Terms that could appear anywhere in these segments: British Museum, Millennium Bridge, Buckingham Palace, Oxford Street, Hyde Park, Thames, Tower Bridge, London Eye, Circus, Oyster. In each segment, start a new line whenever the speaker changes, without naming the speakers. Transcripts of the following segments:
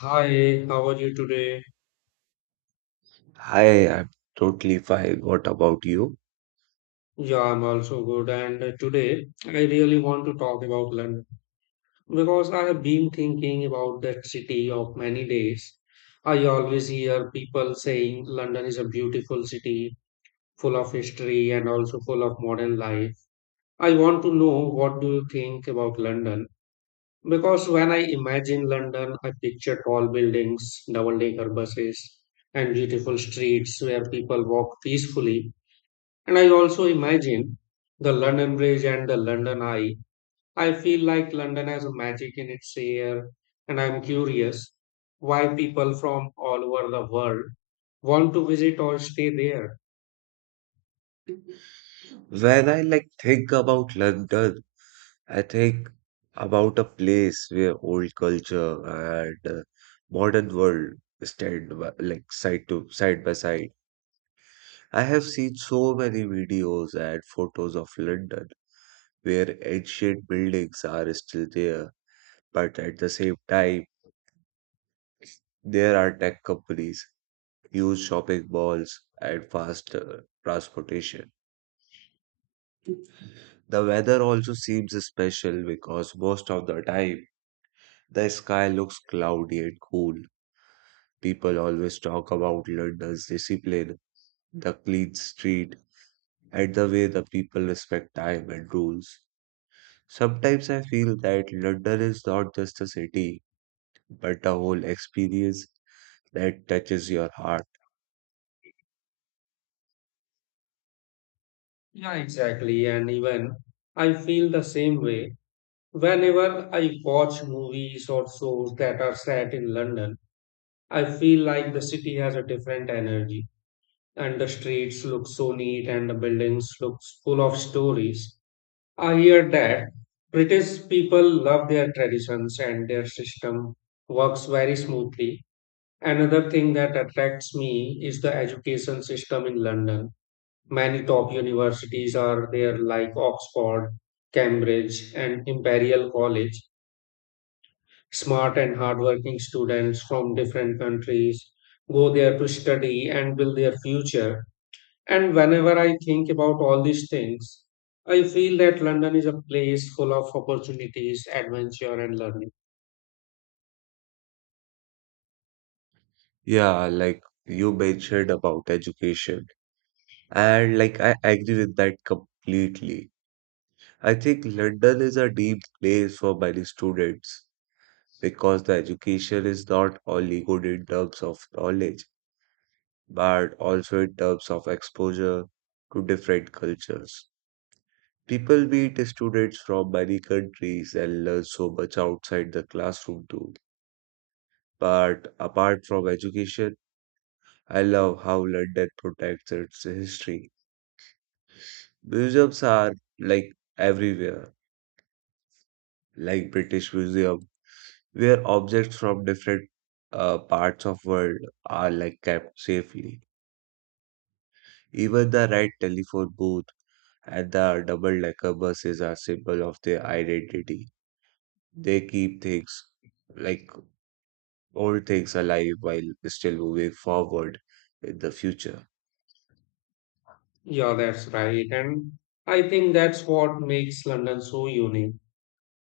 Hi, how are you today?
Hi, I'm totally fine. What about you?
Yeah, I'm also good. And today, I really want to talk about London because I have been thinking about that city of many days. I always hear people saying London is a beautiful city, full of history and also full of modern life. I want to know, what do you think about London? Because when I imagine London, I picture tall buildings, double-decker buses, and beautiful streets where people walk peacefully. And I also imagine the London Bridge and the London Eye. I feel like London has a magic in its air, and I'm curious why people from all over the world want to visit or stay there.
When I like think about London, I think about a place where old culture and modern world stand by, like side by side. I have seen so many videos and photos of London where ancient buildings are still there, but at the same time, there are tech companies, huge shopping malls, and fast transportation. The weather also seems special because most of the time the sky looks cloudy and cool. People always talk about London's discipline, the clean street, and the way the people respect time and rules. Sometimes I feel that London is not just a city, but a whole experience that touches your heart.
Yeah, exactly. And even I feel the same way. Whenever I watch movies or shows that are set in London, I feel like the city has a different energy. And the streets look so neat, and the buildings look full of stories. I hear that British people love their traditions and their system works very smoothly. Another thing that attracts me is the education system in London. Many top universities are there, like Oxford, Cambridge, and Imperial College. Smart and hardworking students from different countries go there to study and build their future. And whenever I think about all these things, I feel that London is a place full of opportunities, adventure, and learning.
Yeah, like you mentioned about education, and like I agree with that completely. I think London is a deep place for many students because the education is not only good in terms of knowledge, but also in terms of exposure to different cultures. People meet students from many countries and learn so much outside the classroom too. But apart from education, I love how London protects its history. Museums are like everywhere, like British Museum where objects from different parts of world are like kept safely. Even the red telephone booth and the double-decker buses are symbol of their identity. They keep things like old things alive while still moving forward in the future.
Yeah, that's right. And I think that's what makes London so unique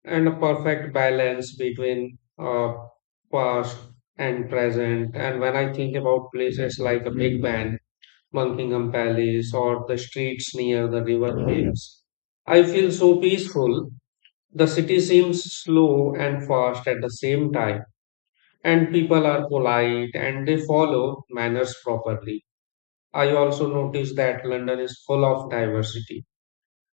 and a perfect balance between past and present. And when I think about places like a Big Ben, Buckingham Palace, or the streets near the River Thames, I feel so peaceful. The city seems slow and fast at the same time, and people are polite and they follow manners properly. I also noticed that London is full of diversity.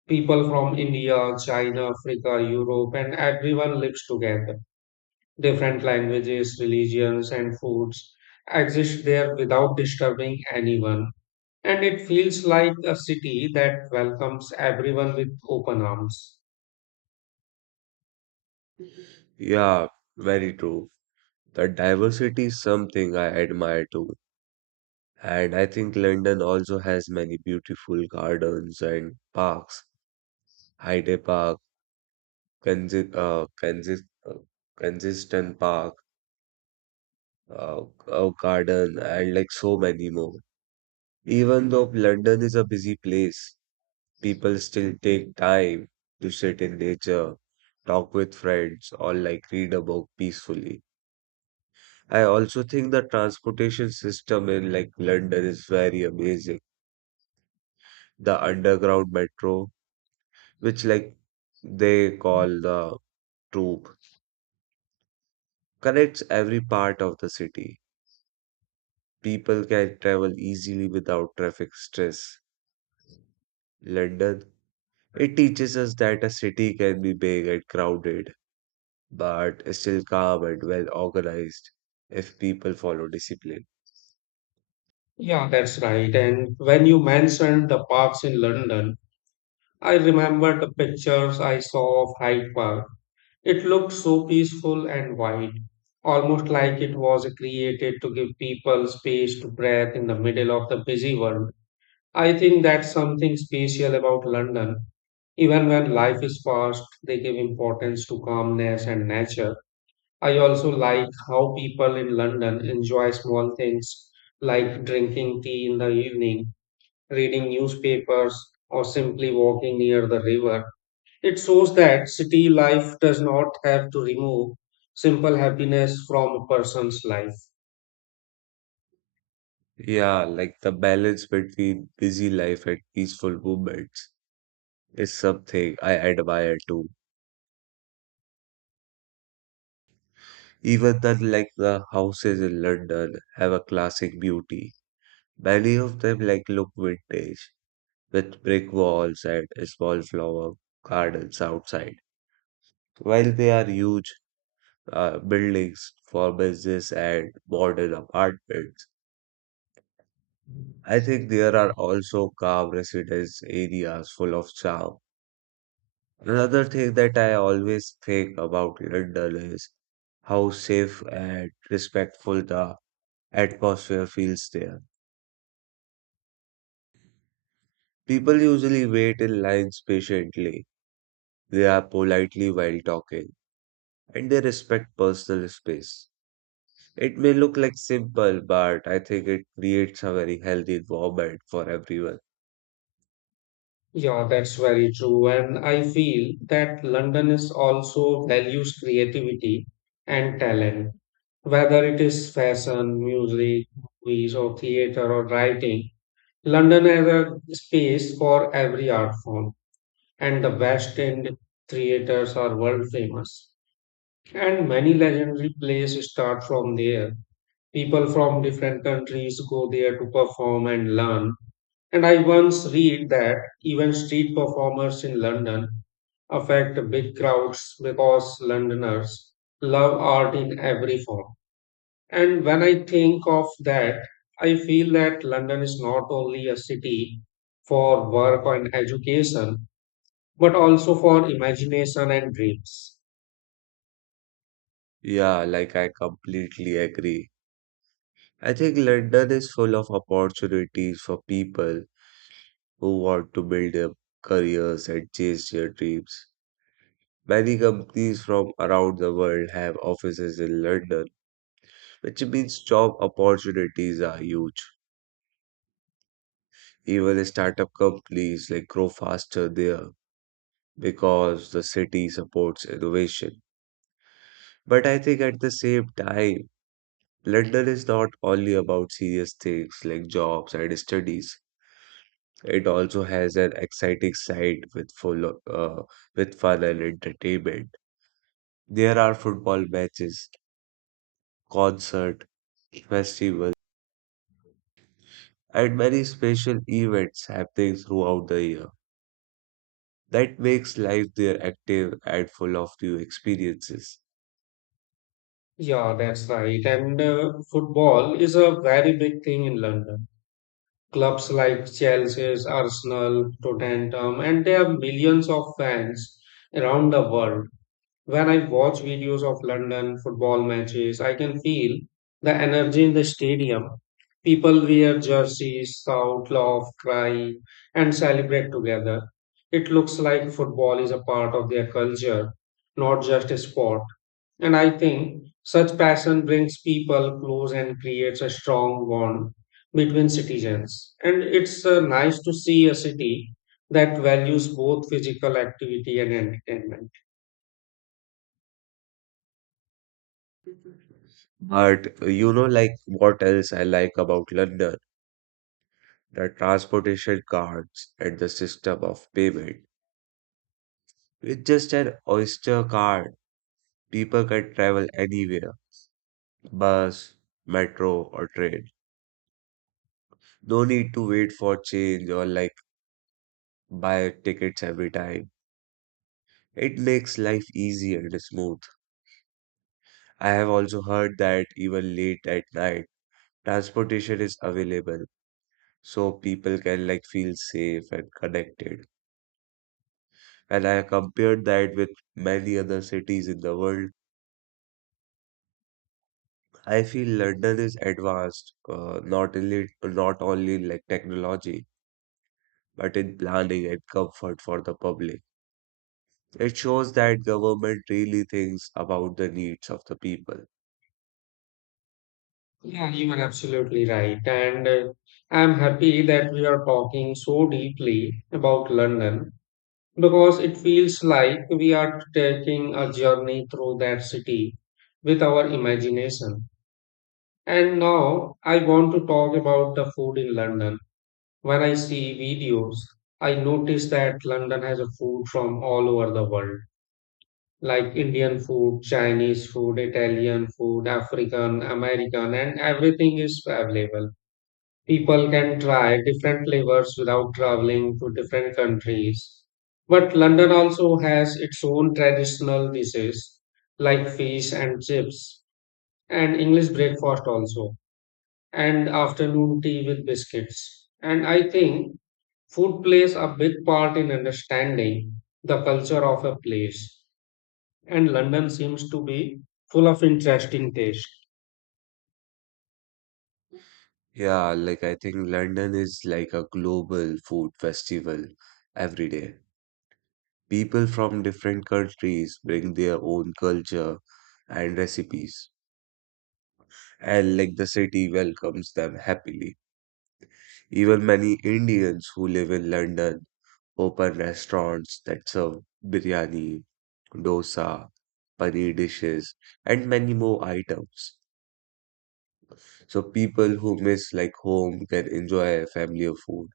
People from India, China, Africa, Europe, and everyone lives together. Different languages, religions, and foods exist there without disturbing anyone. And it feels like a city that welcomes everyone with open arms.
Yeah, very true. The diversity is something I admire too. And I think London also has many beautiful gardens and parks. Hyde Park consi- uh, consist, uh, consistent park, uh, garden, and like so many more. Even though London is a busy place, people still take time to sit in nature, talk with friends, or like read a book peacefully. I also think the transportation system in like London is very amazing. The underground metro, which like they call the tube, connects every part of the city. People can travel easily without traffic stress. London, it teaches us that a city can be big and crowded, but still calm and well organized if people follow discipline.
Yeah, that's right. And when you mentioned the parks in London, I remember the pictures I saw of Hyde Park. It looked so peaceful and wide, almost like it was created to give people space to breathe in the middle of the busy world. I think that's something special about London. Even when life is fast, they give importance to calmness and nature. I also like how people in London enjoy small things like drinking tea in the evening, reading newspapers, or simply walking near the river. It shows that city life does not have to remove simple happiness from a person's life.
Yeah, like the balance between busy life and peaceful movements is something I admire too. Even the like the houses in London have a classic beauty. Many of them like look vintage with brick walls and small flower gardens outside. While they are huge buildings for business and modern apartments, I think there are also calm residence areas full of charm. Another thing that I always think about London is how safe and respectful the atmosphere feels there. People usually wait in lines patiently, they are politely while talking, and they respect personal space. It may look like simple, but I think it creates a very healthy environment for everyone.
Yeah, that's very true. And I feel that London is also values creativity and talent. Whether it is fashion, music, movies, or theater or writing, London has a space for every art form. And the West End theaters are world famous. And many legendary plays start from there. People from different countries go there to perform and learn. And I once read that even street performers in London affect big crowds because Londoners love art in every form. And when I think of that, I feel that London is not only a city for work and education, but also for imagination and dreams.
Yeah, like I completely agree. I think London is full of opportunities for people who want to build their careers and chase their dreams. Many companies from around the world have offices in London, which means job opportunities are huge. Even startup companies like grow faster there because the city supports innovation. But I think at the same time, London is not only about serious things like jobs and studies. It also has an exciting side with with fun and entertainment. There are football matches, concert, festivals, and many special events happening throughout the year. That makes life there active and full of new experiences.
Yeah, that's right. And football is a very big thing in London. Clubs like Chelsea, Arsenal, Tottenham, and they have millions of fans around the world. When I watch videos of London football matches, I can feel the energy in the stadium. People wear jerseys, shout, laugh, cry, and celebrate together. It looks like football is a part of their culture, not just a sport. And I think such passion brings people close and creates a strong bond between citizens. And it's nice to see a city that values both physical activity and entertainment.
But you know, like what else I like about London? The transportation cards and the system of payment. With just an Oyster card, people can travel anywhere bus, metro, or train. No need to wait for change or like buy tickets every time. It makes life easy and smooth. I have also heard that even late at night, transportation is available so people can like feel safe and connected. And I compared that with many other cities in the world. I feel London is advanced, not only in like technology, but in planning and comfort for the public. It shows that government really thinks about the needs of the people.
Yeah, you are absolutely right. And I'm happy that we are talking so deeply about London because it feels like we are taking a journey through that city with our imagination. And now I want to talk about the food in London. When I see videos, I notice that London has a food from all over the world, like Indian food, Chinese food, Italian food, African, American, and everything is available. People can try different flavors without traveling to different countries. But London also has its own traditional dishes like fish and chips, and English breakfast also, and afternoon tea with biscuits. And I think food plays a big part in understanding the culture of a place, and London seems to be full of interesting taste.
Yeah, like I think London is like a global food festival every day. People from different countries bring their own culture and recipes, and like the city welcomes them happily. Even many Indians who live in London open restaurants that serve biryani, dosa, paneer dishes, and many more items. So people who miss like home can enjoy a family of food.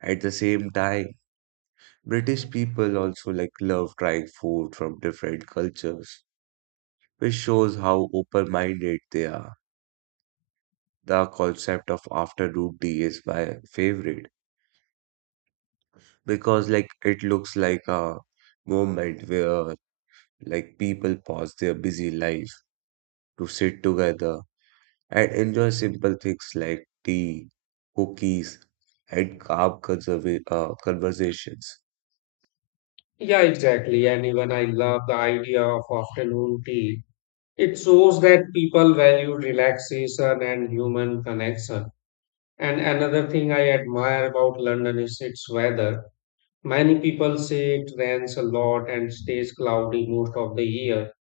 At the same time, British people also like love trying food from different cultures, which shows how open-minded they are. The concept of afternoon tea is my favorite because like it looks like a moment where like people pause their busy life to sit together and enjoy simple things like tea, cookies, and calm conversations.
Yeah, exactly. And even I love the idea of afternoon tea. It shows that people value relaxation and human connection. And another thing I admire about London is its weather. Many people say it rains a lot and stays cloudy most of the year.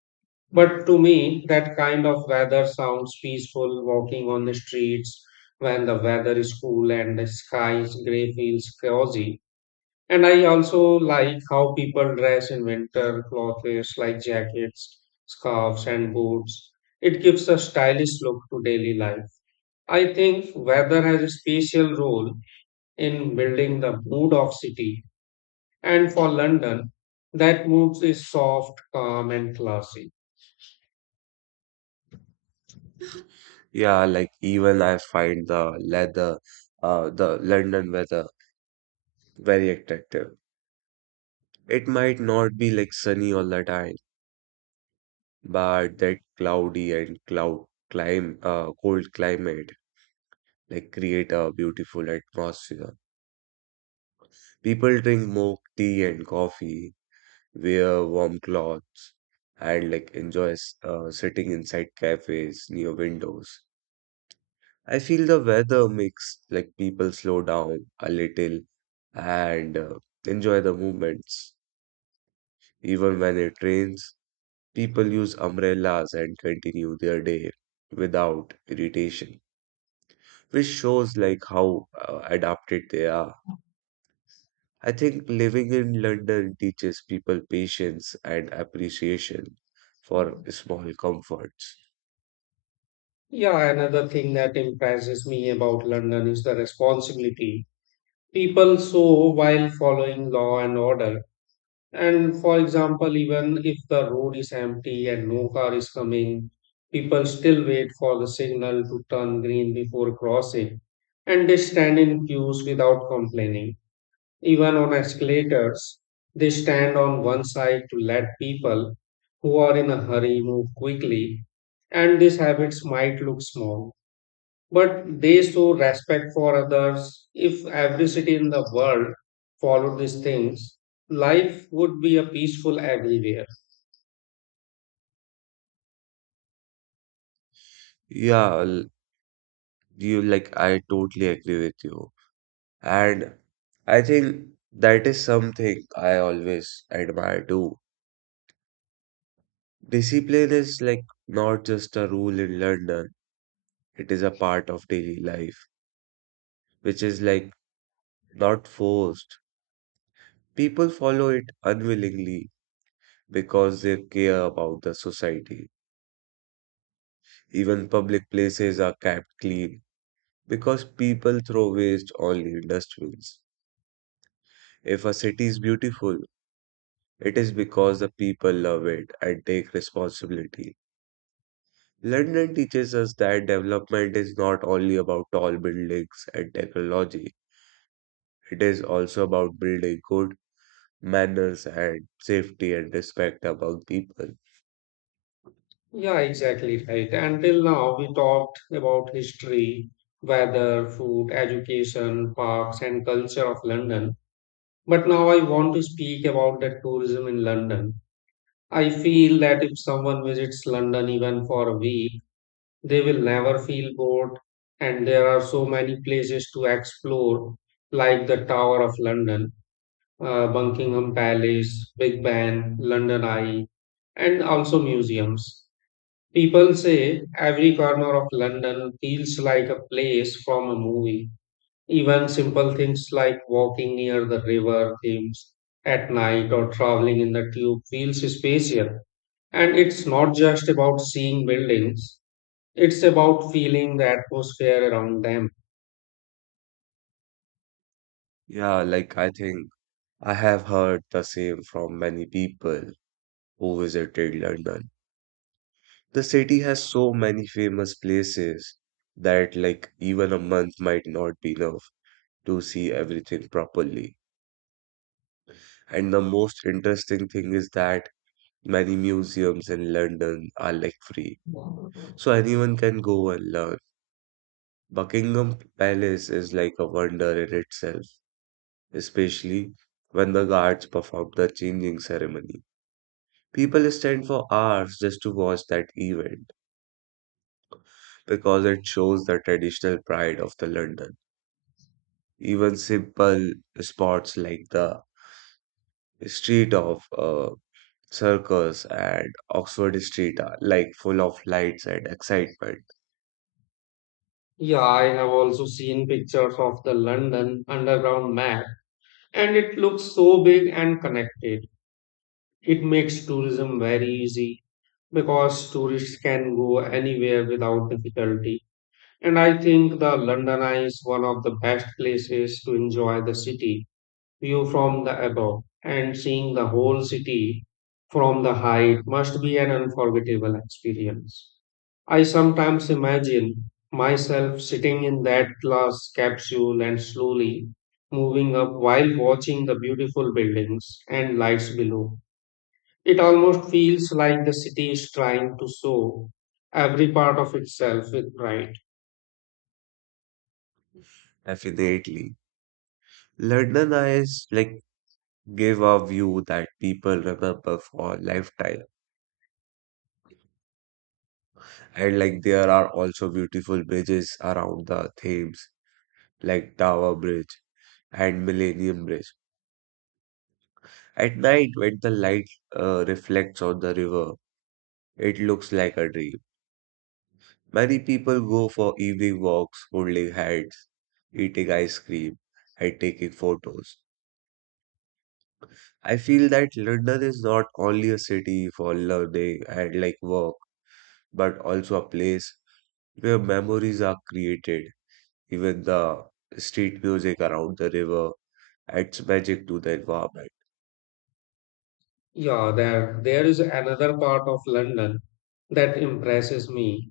But to me, that kind of weather sounds peaceful. Walking on the streets when the weather is cool and the sky is gray feels cozy. And I also like how people dress in winter clothes like jackets, scarves, and boots. It gives a stylish look to daily life. I think weather has a special role in building the mood of city. And for London, that mood is soft, calm, and classy.
Yeah, like even I find the London weather very attractive. It might not be like sunny all the time, but that cloudy and cold climate like create a beautiful atmosphere. People drink more tea and coffee, wear warm clothes, and like enjoy sitting inside cafes near windows. I feel the weather makes like people slow down a little and enjoy the movements. Even when it rains, people use umbrellas and continue their day without irritation, which shows like how adapted they are. I think living in London teaches people patience and appreciation for small comforts.
Yeah, another thing that impresses me about London is the responsibility people show while following law and order. And for example, even if the road is empty and no car is coming, people still wait for the signal to turn green before crossing. And they stand in queues without complaining. Even on escalators, they stand on one side to let people who are in a hurry move quickly. And these habits might look small, but they show respect for others. If every city in the world followed these things, life would be a peaceful everywhere.
Yeah, you like, I totally agree with you. And I think that is something I always admire too. Discipline is like not just a rule in London, it is a part of daily life, which is like not forced. People follow it unwillingly because they care about the society. Even public places are kept clean because people throw waste only in dustbins. If a city is beautiful, it is because the people love it and take responsibility. London teaches us that development is not only about tall buildings and technology, it is also about building good manners and safety and respect among people.
Yeah, exactly right. Until now, we talked about history, weather, food, education, parks, and culture of London. But now I want to speak about the tourism in London. I feel that if someone visits London even for a week, they will never feel bored, and there are so many places to explore, like the Tower of London, Buckingham Palace, Big Ben, London Eye, and also museums. People say every corner of London feels like a place from a movie. Even simple things like walking near the river Thames at night or traveling in the tube feels spatial. And it's not just about seeing buildings. It's about feeling the atmosphere around them.
Yeah, like I think I have heard the same from many people who visited London. The city has so many famous places that, like, even a month might not be enough to see everything properly. And the most interesting thing is that many museums in London are like free, so anyone can go and learn. Buckingham Palace is like a wonder in itself, especially when the guards perform the changing ceremony. People stand for hours just to watch that event because it shows the traditional pride of the London. Even simple spots like the street of Circus and Oxford Street are like full of lights and excitement.
Yeah, I have also seen pictures of the London Underground map, and it looks so big and connected. It makes tourism very easy because tourists can go anywhere without difficulty. And I think the London Eye is one of the best places to enjoy the city. View from the above, and seeing the whole city from the height must be an unforgettable experience. I sometimes imagine myself sitting in that glass capsule and slowly moving up while watching the beautiful buildings and lights below. It almost feels like the city is trying to show every part of itself with pride.
Definitely. London Eyes like give a view that people remember for a lifetime. And like there are also beautiful bridges around the Thames, like Tower Bridge and Millennium Bridge. At night, when the light reflects on the river, it looks like a dream. Many people go for evening walks, holding hands, eating ice cream, and taking photos. I feel that London is not only a city for learning and like work, but also a place where memories are created. Even the street music around the river adds magic to the environment.
Yeah, there is another part of London that impresses me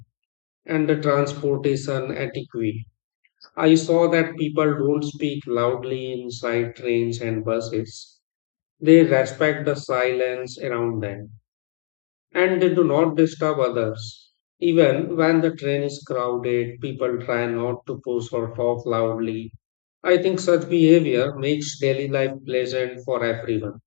and the transportation etiquette. I saw that people don't speak loudly inside trains and buses. They respect the silence around them and they do not disturb others. Even when the train is crowded, people try not to push or talk loudly. I think such behavior makes daily life pleasant for everyone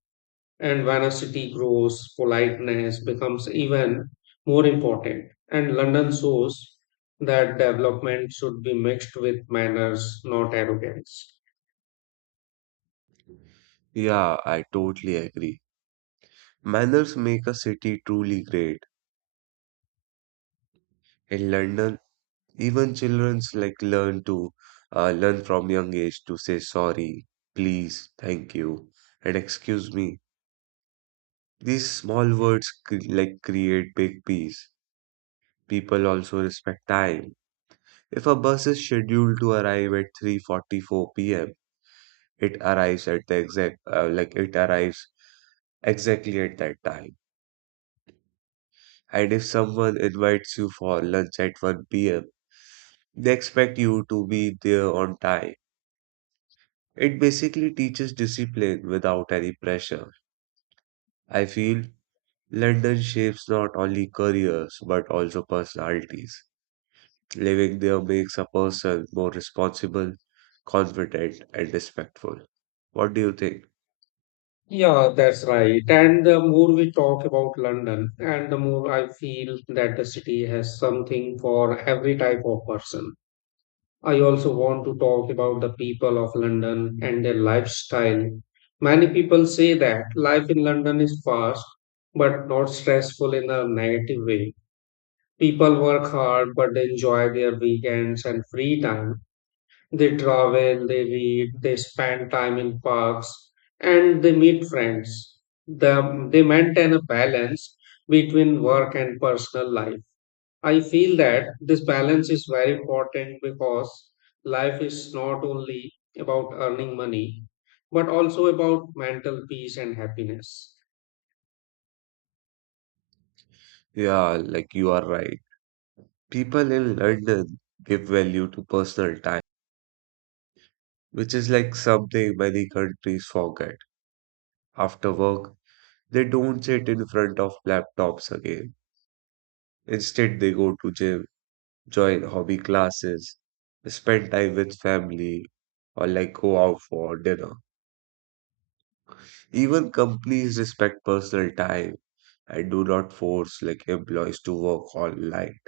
and vanity grows, politeness becomes even more important. And London shows that development should be mixed with manners, not arrogance.
Yeah, I totally agree. Manners make a city truly great. In London, even children's like learn from young age to say sorry, please, thank you, and excuse me. These small words like create big peace. People also respect time. If a bus is scheduled to arrive at 3:44 p.m., it arrives at the exact like it arrives exactly at that time. And if someone invites you for lunch at 1 p.m., they expect you to be there on time. It basically teaches discipline without any pressure. I feel London shapes not only careers but also personalities. Living there makes a person more responsible, confident, and respectful. What do you think?
Yeah, that's right. And the more we talk about London, and the more I feel that the city has something for every type of person. I also want to talk about the people of London and their lifestyle. Many people say that life in London is fast but not stressful in a negative way. People work hard but they enjoy their weekends and free time. They travel, they read, they spend time in parks, and they meet friends. They maintain a balance between work and personal life. I feel that this balance is very important because life is not only about earning money, but also about mental peace and happiness.
Yeah, like you are right. People in London give value to personal time, which is like something many countries forget. After work, they don't sit in front of laptops again. Instead, they go to gym, join hobby classes, spend time with family, or like go out for dinner. Even companies respect personal time and do not force like employees to work all night.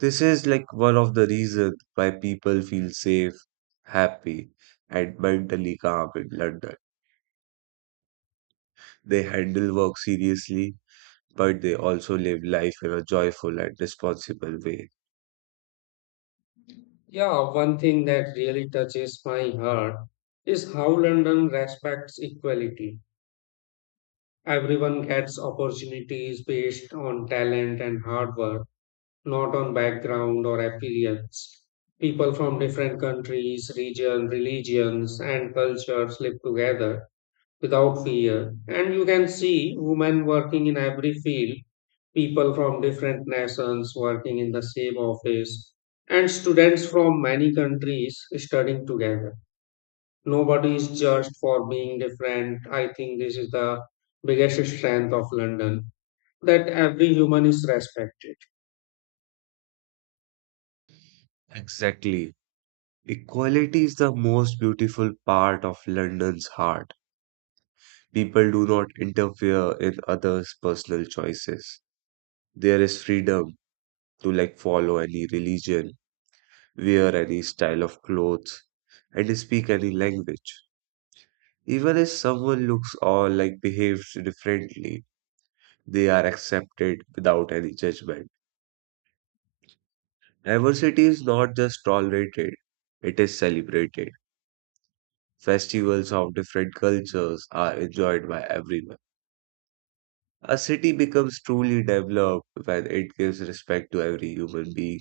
This is like one of the reasons why people feel safe, happy, and mentally calm in London. They handle work seriously, but they also live life in a joyful and responsible way.
Yeah, one thing that really touches my heart is how London respects equality. Everyone gets opportunities based on talent and hard work, not on background or appearance. People from different countries, regions, religions, and cultures live together without fear. And you can see women working in every field, people from different nations working in the same office, and students from many countries studying together. Nobody is judged for being different. I think this is the biggest strength of London that every human is respected.
Exactly. Equality is the most beautiful part of London's heart. People do not interfere in others' personal choices. There is freedom to like follow any religion, wear any style of clothes, and speak any language. Even if someone looks or like behaves differently, they are accepted without any judgment. Diversity is not just tolerated, it is celebrated. Festivals of different cultures are enjoyed by everyone. A city becomes truly developed when it gives respect to every human being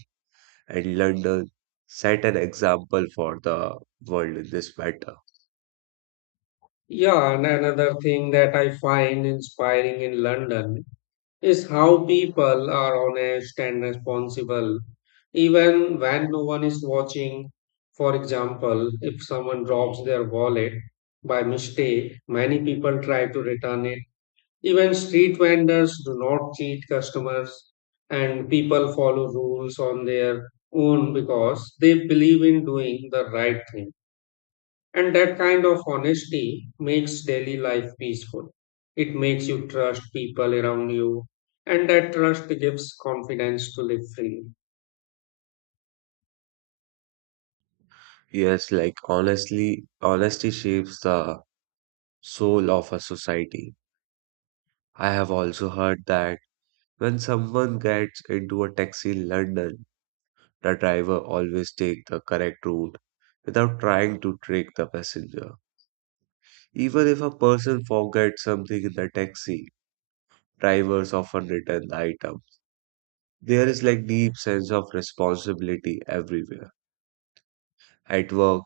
and London set an example for the world in this matter.
Yeah, and another thing that I find inspiring in London is how people are honest and responsible even when no one is watching. For example, if someone drops their wallet by mistake, many people try to return it. Even street vendors do not cheat customers, and people follow rules on their own because they believe in doing the right thing. And that kind of honesty makes daily life peaceful. It makes you trust people around you, and that trust gives confidence to live freely.
Yes, like honestly, honesty shapes the soul of a society. I have also heard that when someone gets into a taxi in London, the driver always take the correct route without trying to trick the passenger. Even if a person forgets something in the taxi, drivers often return the item. There is like deep sense of responsibility everywhere. At work,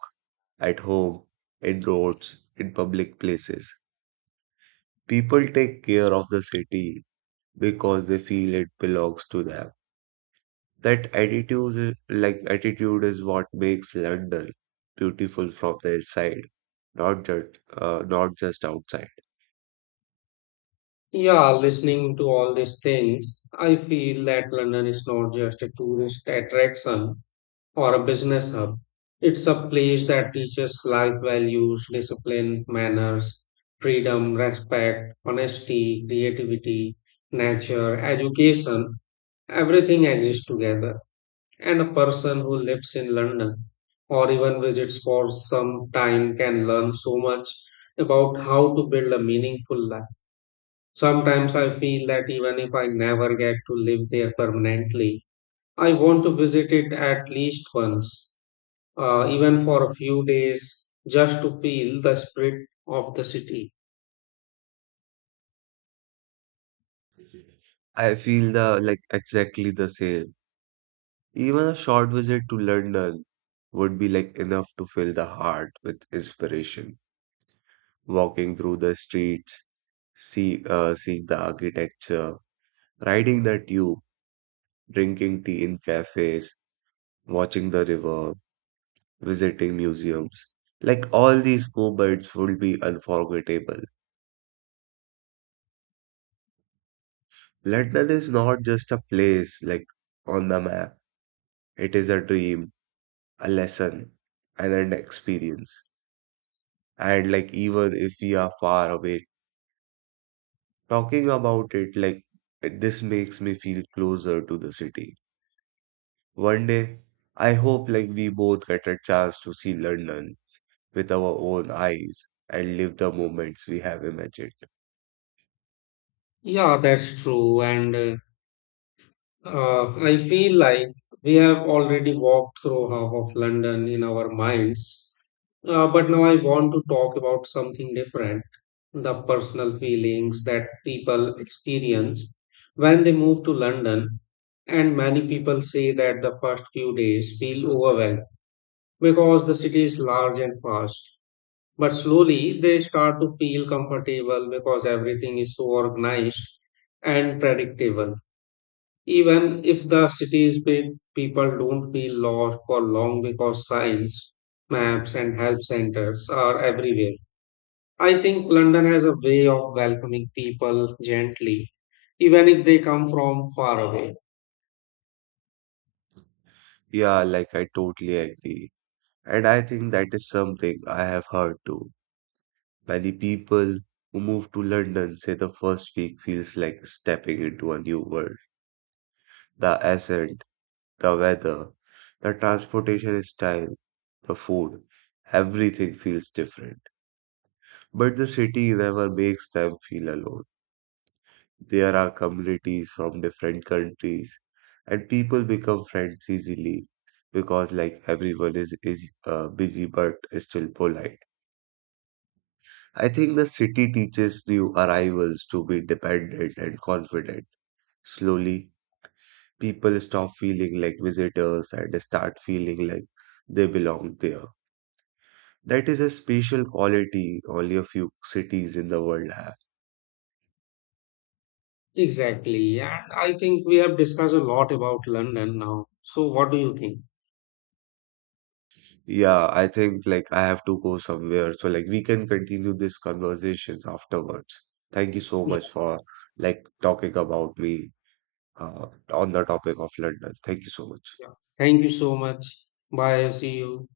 at home, in roads, in public places. People take care of the city because they feel it belongs to them. That attitude, is what makes London beautiful from the inside, not just outside.
Yeah, listening to all these things, I feel that London is not just a tourist attraction or a business hub. It's a place that teaches life values, discipline, manners, freedom, respect, honesty, creativity, nature, education, everything exists together. And a person who lives in London or even visits for some time can learn so much about how to build a meaningful life. Sometimes I feel that even if I never get to live there permanently, I want to visit it at least once, even for a few days, just to feel the spirit of the city.
I feel the like exactly the same. Even a short visit to London would be like enough to fill the heart with inspiration. Walking through the streets, seeing the architecture, riding the tube, drinking tea in cafes, watching the river, visiting museums. Like all these moments will be unforgettable. London is not just a place like on the map. It is a dream, a lesson, and an experience. And like even if we are far away, talking about it like this makes me feel closer to the city. One day, I hope like we both get a chance to see London with our own eyes and live the moments we have imagined.
Yeah, that's true. And I feel like we have already walked through half of London in our minds. But now I want to talk about something different, the personal feelings that people experience when they move to London. And many people say that the first few days feel overwhelmed because the city is large and fast. But slowly they start to feel comfortable because everything is so organized and predictable. Even if the city is big, people don't feel lost for long because signs, maps, and help centers are everywhere. I think London has a way of welcoming people gently, even if they come from far away.
Yeah, like I totally agree. And I think that is something I have heard too. Many people who move to London say the first week feels like stepping into a new world. The accent, the weather, the transportation style, the food, everything feels different. But the city never makes them feel alone. There are communities from different countries, and people become friends easily because, like, everyone is busy but still polite. I think the city teaches new arrivals to be dependent and confident. Slowly, people stop feeling like visitors and start feeling like they belong there. That is a special quality only a few cities in the world have.
Exactly. And I think we have discussed a lot about London now. So, what do you think?
Yeah, I think like I have to go somewhere. So like we can continue these conversations afterwards. Thank you so much for like talking about me on the topic of London. Thank you so much.
Yeah. Thank you so much. Bye. See you.